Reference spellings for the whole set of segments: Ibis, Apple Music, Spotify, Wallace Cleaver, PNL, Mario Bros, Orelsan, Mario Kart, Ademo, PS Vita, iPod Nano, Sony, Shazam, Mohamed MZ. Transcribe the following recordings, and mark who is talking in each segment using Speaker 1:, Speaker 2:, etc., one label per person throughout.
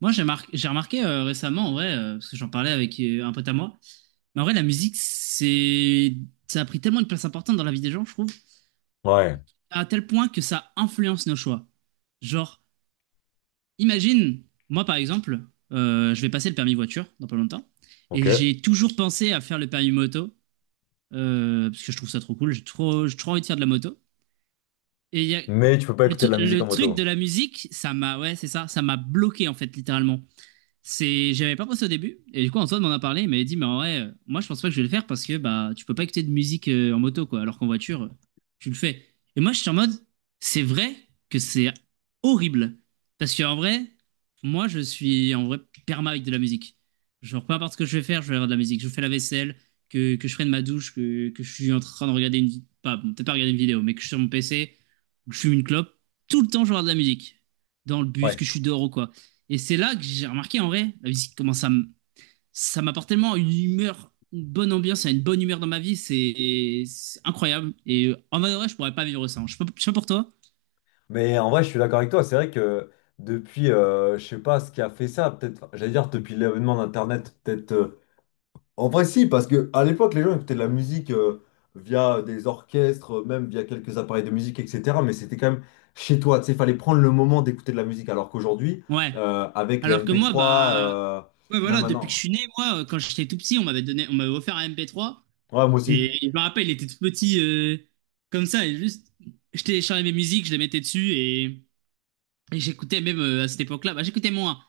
Speaker 1: Moi, j'ai remarqué récemment, en vrai, parce que j'en parlais avec un pote à moi, mais en vrai, la musique, ça a pris tellement une place importante dans la vie des gens, je trouve,
Speaker 2: Ouais,
Speaker 1: à tel point que ça influence nos choix. Genre, imagine, moi, par exemple, je vais passer le permis voiture dans pas longtemps, et
Speaker 2: ok.
Speaker 1: j'ai toujours pensé à faire le permis moto, parce que je trouve ça trop cool, j'ai trop envie de faire de la moto. Et il y a...
Speaker 2: Mais tu peux pas écouter de la musique en
Speaker 1: le truc de
Speaker 2: moto.
Speaker 1: la musique, ouais, c'est ça, ça m'a bloqué, en fait, littéralement. J'avais pas pensé au début, et du coup Antoine m'en a parlé, il m'avait dit mais en vrai, moi je pense pas que je vais le faire parce que bah tu peux pas écouter de musique en moto quoi, alors qu'en voiture tu le fais. Et moi je suis en mode, c'est vrai que c'est horrible parce que en vrai, moi je suis en vrai perma avec de la musique. Genre peu importe ce que je vais faire, je vais avoir de la musique. Je fais la vaisselle, que je prenne ma douche, que je suis en train de regarder pas bon, peut-être pas regarder une vidéo, mais que je suis sur mon PC, que je fume une clope, tout le temps je vais avoir de la musique dans le bus,
Speaker 2: Ouais.
Speaker 1: que je suis dehors ou quoi. Et c'est là que j'ai remarqué en vrai, la musique, comment ça m'apporte tellement une humeur, une bonne ambiance, une bonne humeur dans ma vie, c'est incroyable. Et en vrai, de vrai, je pourrais pas vivre sans. Je sais pas pour toi.
Speaker 2: Mais en vrai, je suis d'accord avec toi. C'est vrai que depuis, je sais pas ce qui a fait ça, peut-être, enfin, j'allais dire depuis l'avènement d'Internet, peut-être. En vrai, si, parce que à l'époque, les gens écoutaient de la musique via des orchestres, même via quelques appareils de musique, etc. Mais c'était quand même chez toi. Tu sais, il fallait prendre le moment d'écouter de la musique. Alors qu'aujourd'hui,
Speaker 1: Ouais.
Speaker 2: avec les
Speaker 1: Alors que
Speaker 2: mp
Speaker 1: moi,
Speaker 2: trois,
Speaker 1: bah, ouais,
Speaker 2: même
Speaker 1: voilà, depuis que je
Speaker 2: maintenant.
Speaker 1: suis né, moi, quand j'étais tout petit, on m'avait offert un MP3.
Speaker 2: Ouais, moi aussi.
Speaker 1: Et je me rappelle, il était tout petit, comme ça, et juste, je téléchargeais mes musiques, je les mettais dessus, et j'écoutais même à cette époque-là, bah, j'écoutais moins.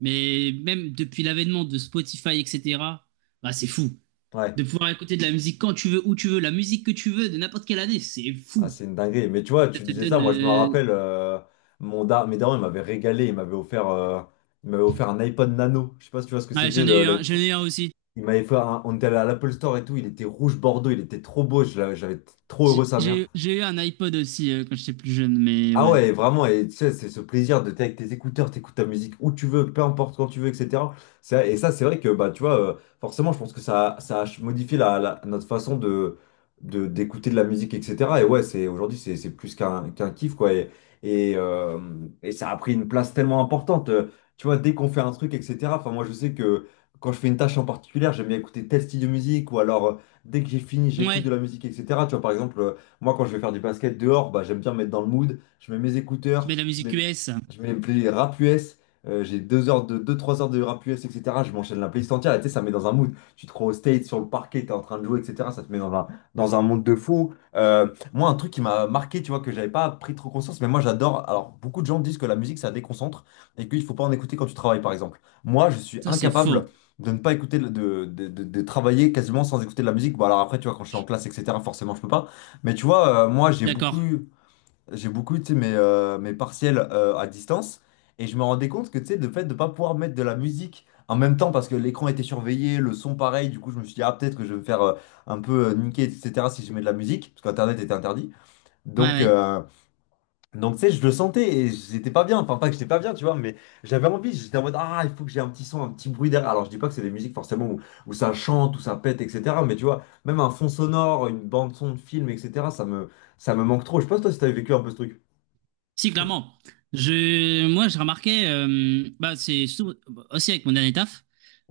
Speaker 1: Mais même depuis l'avènement de Spotify, etc., bah, c'est fou.
Speaker 2: Ouais.
Speaker 1: De pouvoir écouter de la musique quand tu veux, où tu veux, la musique que tu veux, de n'importe quelle année, c'est
Speaker 2: Ah,
Speaker 1: fou.
Speaker 2: c'est une dinguerie. Mais tu vois,
Speaker 1: Ça
Speaker 2: tu
Speaker 1: te
Speaker 2: disais ça,
Speaker 1: donne.
Speaker 2: moi je me rappelle, mon dar mes darons, ils m'avaient régalé, ils m'avaient offert un iPod Nano. Je sais pas si tu vois ce que
Speaker 1: Ouais,
Speaker 2: c'était,
Speaker 1: j'en ai eu un aussi.
Speaker 2: Il m'avait on était allé à l'Apple Store et tout, il était rouge bordeaux, il était trop beau, j'avais été trop heureux sa mère.
Speaker 1: J'ai eu un iPod aussi quand j'étais plus jeune, mais
Speaker 2: Ah
Speaker 1: ouais.
Speaker 2: ouais, vraiment, et tu sais, c'est ce plaisir de t'es avec tes écouteurs, t'écoutes ta musique où tu veux, peu importe quand tu veux, etc. Et ça, c'est vrai que, bah, tu vois, forcément, je pense que ça a modifié notre façon d'écouter de la musique, etc. Et ouais, c'est, aujourd'hui, c'est plus qu'un kiff, quoi. Et, euh, et ça a pris une place tellement importante. Tu vois, dès qu'on fait un truc, etc. Enfin, moi, je sais que quand je fais une tâche en particulier, j'aime bien écouter tel style de musique, ou alors, dès que j'ai fini, j'écoute
Speaker 1: Ouais,
Speaker 2: de la musique, etc. Tu vois, par exemple, moi, quand je vais faire du basket dehors, bah, j'aime bien me mettre dans le mood, je mets mes
Speaker 1: tu
Speaker 2: écouteurs,
Speaker 1: mets de la musique US.
Speaker 2: je mets les rap US, j'ai 2 heures de, deux trois heures de rap US, etc. Je m'enchaîne la playlist entière, et tu sais, ça me met dans un mood. Tu te crois au state, sur le parquet, t'es en train de jouer, etc. Ça te met dans un monde de fou. Moi, un truc qui m'a marqué, tu vois, que j'avais pas pris trop conscience, mais moi j'adore. Alors, beaucoup de gens disent que la musique, ça déconcentre et qu'il faut pas en écouter quand tu travailles, par exemple. Moi, je suis
Speaker 1: Ça, c'est
Speaker 2: incapable
Speaker 1: faux.
Speaker 2: de ne pas écouter, de travailler quasiment sans écouter de la musique. Bon, alors après, tu vois, quand je suis en
Speaker 1: Je-
Speaker 2: classe, etc., forcément, je peux pas. Mais tu vois, moi,
Speaker 1: D'accord.
Speaker 2: j'ai beaucoup, tu sais, mes partiels à distance. Et je me rendais compte que, tu sais, le fait de ne pas pouvoir mettre de la musique en même temps parce que l'écran était surveillé, le son pareil, du coup, je me suis dit, ah, peut-être que je vais me faire un peu niquer, etc., si je mets de la musique, parce qu'Internet était interdit.
Speaker 1: Ouais,
Speaker 2: Donc,
Speaker 1: ouais.
Speaker 2: donc tu sais, je le sentais et j'étais pas bien. Enfin, pas que j'étais pas bien, tu vois, mais j'avais envie, j'étais en mode, ah, il faut que j'ai un petit son, un petit bruit derrière. Alors, je dis pas que c'est des musiques forcément où, où ça chante, où ça pète, etc., mais tu vois, même un fond sonore, une bande-son de film, etc., ça me manque trop. Je pense, toi, si t'avais vécu un peu ce truc.
Speaker 1: Si, clairement. Moi, je remarquais, bah, c'est surtout aussi avec mon dernier taf,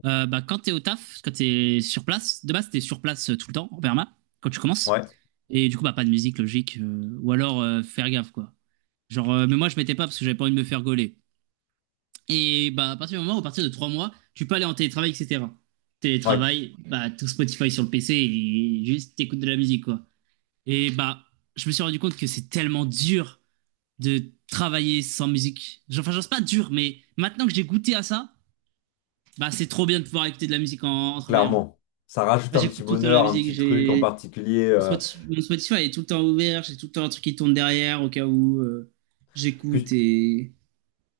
Speaker 1: bah, quand t'es au taf, quand t'es sur place, de base, t'es sur place tout le temps, en perma, quand tu commences.
Speaker 2: Ouais.
Speaker 1: Et du coup, bah, pas de musique, logique, ou alors faire gaffe, quoi. Genre, mais moi, je mettais pas parce que j'avais pas envie de me faire gauler. Et bah, à partir de 3 mois, tu peux aller en télétravail, etc.
Speaker 2: Ouais,
Speaker 1: Télétravail, bah, tout Spotify sur le PC et juste t'écoutes de la musique, quoi. Et bah, je me suis rendu compte que c'est tellement dur de travailler sans musique. Enfin, genre, c'est pas dur, mais maintenant que j'ai goûté à ça, bah, c'est trop bien de pouvoir écouter de la musique en travaillant. Moi,
Speaker 2: clairement. Ça rajoute un petit
Speaker 1: j'écoute tout le temps de la
Speaker 2: bonheur, un
Speaker 1: musique,
Speaker 2: petit truc en
Speaker 1: j'ai.
Speaker 2: particulier.
Speaker 1: Mon Spotify est tout le temps ouvert, j'ai tout le temps un truc qui tourne derrière au cas où
Speaker 2: Plus,
Speaker 1: j'écoute et.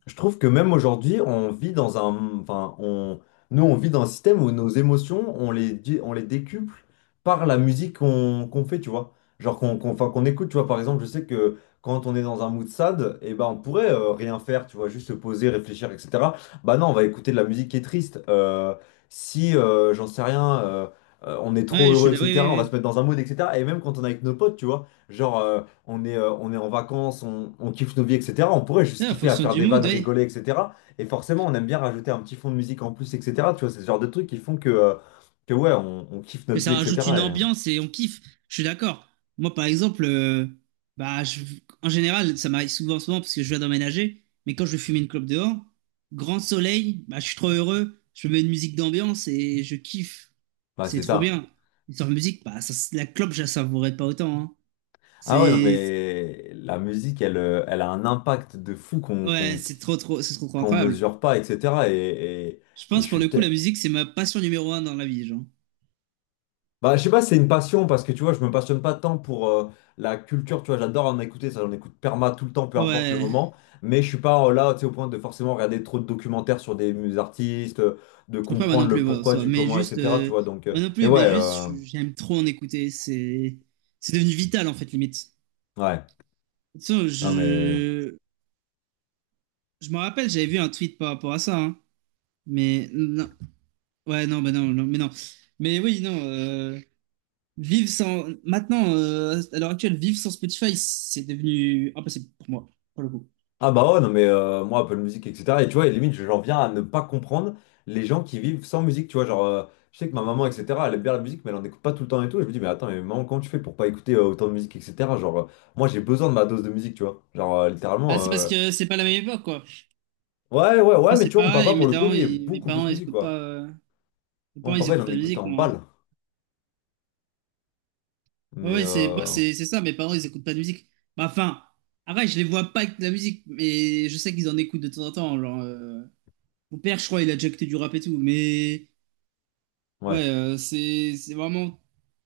Speaker 2: Je trouve que même aujourd'hui, on vit dans un, enfin, on, nous, on vit dans un système où nos émotions, on les décuple par la musique qu'on fait, tu vois. Genre enfin, qu'on écoute, tu vois. Par exemple, je sais que quand on est dans un mood sad, eh ben, on pourrait rien faire, tu vois, juste se poser, réfléchir, etc. Bah non, on va écouter de la musique qui est triste. Si, j'en sais rien, on est trop
Speaker 1: Ouais, je fais
Speaker 2: heureux,
Speaker 1: de la- oui, oui,
Speaker 2: etc., on va se
Speaker 1: oui.
Speaker 2: mettre dans un mood, etc. Et même quand on est avec nos potes, tu vois. Genre, on est en vacances, on kiffe nos vies, etc. On pourrait juste
Speaker 1: Ouais, en
Speaker 2: kiffer à
Speaker 1: fonction
Speaker 2: faire
Speaker 1: du
Speaker 2: des vannes,
Speaker 1: mood, oui.
Speaker 2: rigoler, etc. Et forcément, on aime bien rajouter un petit fond de musique en plus, etc. Tu vois, c'est ce genre de trucs qui font que ouais, on kiffe
Speaker 1: Que
Speaker 2: notre vie,
Speaker 1: ça rajoute une
Speaker 2: etc. Et,
Speaker 1: ambiance et on kiffe. Je suis d'accord. Moi, par exemple, bah, en général, ça m'arrive souvent parce que je viens d'emménager, mais quand je vais fumer une clope dehors, grand soleil, bah, je suis trop heureux, je mets une musique d'ambiance et je kiffe.
Speaker 2: bah,
Speaker 1: C'est
Speaker 2: c'est
Speaker 1: trop
Speaker 2: ça.
Speaker 1: bien. Et sans musique, bah, ça, la clope, je la savourais pas autant, hein.
Speaker 2: Ah ouais, non,
Speaker 1: C'est,
Speaker 2: mais la musique, elle, elle a un impact de fou qu'on
Speaker 1: ouais,
Speaker 2: qu'on
Speaker 1: c'est trop, trop
Speaker 2: qu'on
Speaker 1: incroyable.
Speaker 2: mesure pas, etc.
Speaker 1: Je
Speaker 2: Et je
Speaker 1: pense, pour le
Speaker 2: suis te-
Speaker 1: coup, la musique, c'est ma passion numéro un dans la vie, genre.
Speaker 2: Bah, je sais pas, si c'est une passion parce que tu vois, je me passionne pas tant pour la culture, tu vois, j'adore en écouter, ça j'en écoute perma tout le temps, peu importe le
Speaker 1: Ouais.
Speaker 2: moment, mais je suis pas là, tu sais, au point de forcément regarder trop de documentaires sur des artistes, de
Speaker 1: Après, moi
Speaker 2: comprendre
Speaker 1: non
Speaker 2: le
Speaker 1: plus, ouais, en
Speaker 2: pourquoi,
Speaker 1: soi.
Speaker 2: du
Speaker 1: Mais
Speaker 2: comment,
Speaker 1: juste,
Speaker 2: etc. Tu vois, donc,
Speaker 1: moi non
Speaker 2: mais
Speaker 1: plus, mais juste, j'aime trop en écouter. C'est devenu vital, en fait, limite.
Speaker 2: ouais,
Speaker 1: De toute façon,
Speaker 2: non mais.
Speaker 1: je me rappelle, j'avais vu un tweet par rapport à ça, hein. Mais non, ouais, mais non. Mais oui, non. Vivre sans, maintenant, à l'heure actuelle, vivre sans Spotify, c'est devenu impossible pour moi, pour le coup.
Speaker 2: Ah bah ouais, non mais moi Apple Music, etc. Et tu vois, et limite, j'en viens à ne pas comprendre les gens qui vivent sans musique, tu vois, genre, je sais que ma maman, etc., elle aime bien la musique, mais elle en écoute pas tout le temps et tout, et je me dis, mais attends, mais maman, comment tu fais pour pas écouter autant de musique, etc. Genre, moi j'ai besoin de ma dose de musique, tu vois, genre,
Speaker 1: Ah,
Speaker 2: littéralement,
Speaker 1: c'est parce que c'est pas la même époque, quoi.
Speaker 2: ouais, ouais, ouais,
Speaker 1: Moi,
Speaker 2: mais tu
Speaker 1: c'est
Speaker 2: vois, mon
Speaker 1: pareil.
Speaker 2: papa, pour le coup, lui, est
Speaker 1: Mes
Speaker 2: beaucoup plus
Speaker 1: parents, ils
Speaker 2: musique,
Speaker 1: écoutent pas.
Speaker 2: quoi.
Speaker 1: Mes
Speaker 2: Moi, mon
Speaker 1: parents, ils
Speaker 2: papa, il
Speaker 1: écoutent
Speaker 2: en
Speaker 1: pas de
Speaker 2: écoute
Speaker 1: musique,
Speaker 2: en
Speaker 1: moi, hein.
Speaker 2: balle,
Speaker 1: Ouais
Speaker 2: mais,
Speaker 1: ouais, c'est moi, c'est ça. Mes parents, ils écoutent pas de musique. Bah, enfin, après, je les vois pas avec de la musique, mais je sais qu'ils en écoutent de temps en temps. Genre, mon père, je crois, il a déjà écouté du rap et tout. Mais
Speaker 2: ouais.
Speaker 1: ouais, c'est vraiment,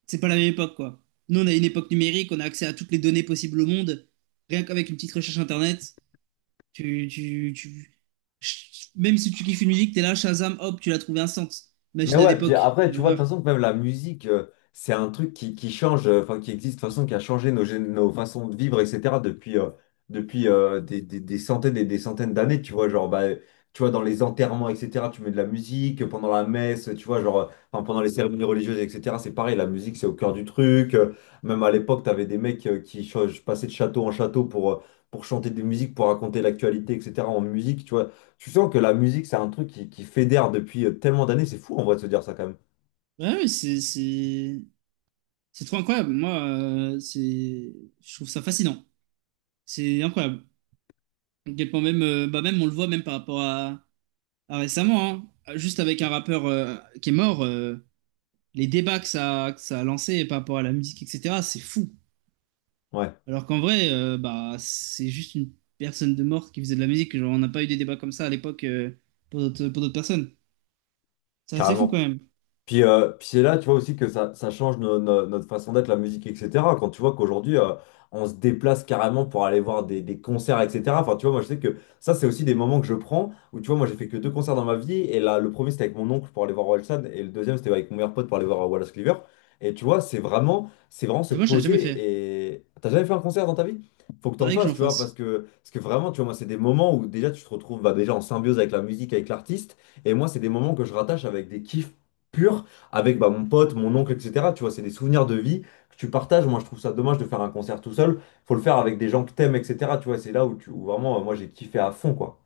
Speaker 1: c'est pas la même époque, quoi. Nous, on a une époque numérique, on a accès à toutes les données possibles au monde. Rien qu'avec une petite recherche internet, tu, même si tu kiffes une musique, t'es là, Shazam, hop, tu l'as trouvé instant.
Speaker 2: Mais
Speaker 1: Imagine à
Speaker 2: ouais, puis
Speaker 1: l'époque,
Speaker 2: après,
Speaker 1: quelle
Speaker 2: tu vois, de
Speaker 1: horreur.
Speaker 2: toute façon, même la musique, c'est un truc qui change, enfin, qui existe, de toute façon, qui a changé nos façons de vivre, etc., depuis, des, des centaines et des centaines d'années, tu vois, genre, bah, tu vois, dans les enterrements, etc., tu mets de la musique, pendant la messe, tu vois, genre, enfin, pendant les cérémonies religieuses, etc., c'est pareil, la musique, c'est au cœur du truc. Même à l'époque, t'avais des mecs qui passaient de château en château pour chanter des musiques, pour raconter l'actualité, etc., en musique, tu vois. Tu sens que la musique, c'est un truc qui fédère depuis tellement d'années. C'est fou en vrai de se dire ça quand même.
Speaker 1: Ouais, ouais, c'est c'est trop incroyable. Moi, je trouve ça fascinant. C'est incroyable. À quel point même, bah même on le voit même par rapport à récemment, hein. Juste avec un rappeur qui est mort, les débats que ça a lancé par rapport à la musique, etc. C'est fou.
Speaker 2: Ouais,
Speaker 1: Alors qu'en vrai, bah c'est juste une personne de mort qui faisait de la musique. Genre, on n'a pas eu des débats comme ça à l'époque pour d'autres personnes. C'est assez fou quand
Speaker 2: carrément.
Speaker 1: même.
Speaker 2: Puis, puis c'est là, tu vois aussi que ça change notre façon d'être, la musique, etc. Quand tu vois qu'aujourd'hui, on se déplace carrément pour aller voir des concerts, etc. Enfin, tu vois, moi, je sais que ça, c'est aussi des moments que je prends où, tu vois, moi, j'ai fait que deux concerts dans ma vie. Et là, le premier, c'était avec mon oncle pour aller voir Orelsan. Et le deuxième, c'était avec mon meilleur pote pour aller voir Wallace Cleaver. Et tu vois, c'est vraiment se
Speaker 1: Et moi, je l'ai jamais fait.
Speaker 2: poser. Et t'as jamais fait un concert dans ta vie? Faut que t'en
Speaker 1: Faudrait que
Speaker 2: fasses,
Speaker 1: j'en
Speaker 2: tu vois,
Speaker 1: fasse.
Speaker 2: parce que vraiment, tu vois, moi, c'est des moments où déjà, tu te retrouves bah, déjà en symbiose avec la musique, avec l'artiste. Et moi, c'est des moments que je rattache avec des kiffs pur avec bah, mon pote, mon oncle, etc. Tu vois, c'est des souvenirs de vie que tu partages. Moi, je trouve ça dommage de faire un concert tout seul. Faut le faire avec des gens que t'aimes, etc. Tu vois, c'est là où, tu, où vraiment, moi, j'ai kiffé à fond, quoi.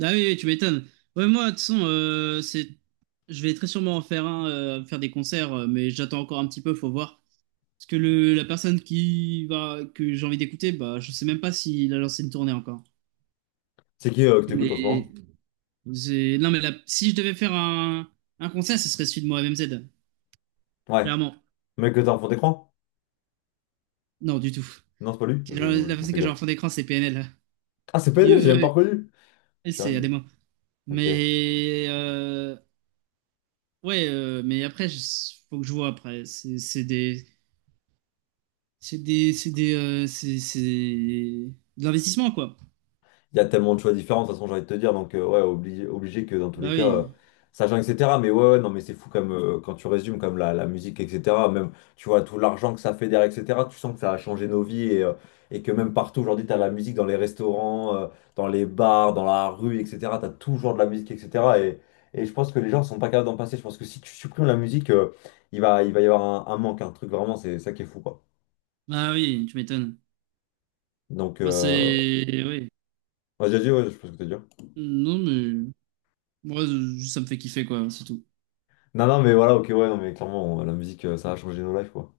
Speaker 1: Ah oui, oui, tu m'étonnes. Ouais, moi, de toute façon, c'est... je vais très sûrement en faire un, faire des concerts, mais j'attends encore un petit peu, faut voir. Parce que la personne qui va, que j'ai envie d'écouter, bah, je sais même pas s'il a lancé une tournée encore.
Speaker 2: C'est qui que t'écoutes en ce
Speaker 1: Mais
Speaker 2: moment?
Speaker 1: non, si je devais faire un concert, ce serait celui de Mohamed MZ,
Speaker 2: Ouais.
Speaker 1: clairement.
Speaker 2: Mec que t'as en fond d'écran?
Speaker 1: Non, du tout.
Speaker 2: Non, c'est pas lui.
Speaker 1: La la
Speaker 2: On
Speaker 1: personne
Speaker 2: fais
Speaker 1: que j'ai
Speaker 2: gaffe.
Speaker 1: en fond d'écran, c'est PNL.
Speaker 2: Ah, c'est
Speaker 1: Ils,
Speaker 2: PNL, j'ai même pas
Speaker 1: eux,
Speaker 2: reconnu. Je suis un
Speaker 1: c'est
Speaker 2: gay.
Speaker 1: Ademo.
Speaker 2: Ok.
Speaker 1: Mais ouais, mais après, faut que je vois après. C'est des, C'est des, c'est des, c'est de l'investissement, quoi.
Speaker 2: Il y a tellement de choix différents, de toute façon, j'ai envie de te dire. Donc, ouais, obligé, obligé que dans tous les
Speaker 1: Bah
Speaker 2: cas,
Speaker 1: oui,
Speaker 2: ça change, etc. Mais ouais, ouais, non, mais c'est fou comme, quand tu résumes, comme la musique, etc. Même, tu vois, tout l'argent que ça fait derrière, etc. Tu sens que ça a changé nos vies et, et que même partout aujourd'hui, tu as la musique dans les restaurants, dans les bars, dans la rue, etc. Tu as toujours de la musique, etc. Et je pense que les gens sont pas capables d'en passer. Je pense que si tu supprimes la musique, il va y avoir un manque, un truc vraiment, c'est ça qui est fou, quoi.
Speaker 1: bah oui, tu m'étonnes.
Speaker 2: Donc,
Speaker 1: Bah c'est, oui.
Speaker 2: vas-y, vas ouais, je pense que tu as dit.
Speaker 1: Non mais, moi, ça me fait kiffer, quoi, c'est tout.
Speaker 2: Non, non, mais voilà, ok, ouais, non, mais clairement, la musique, ça a changé nos lives, quoi.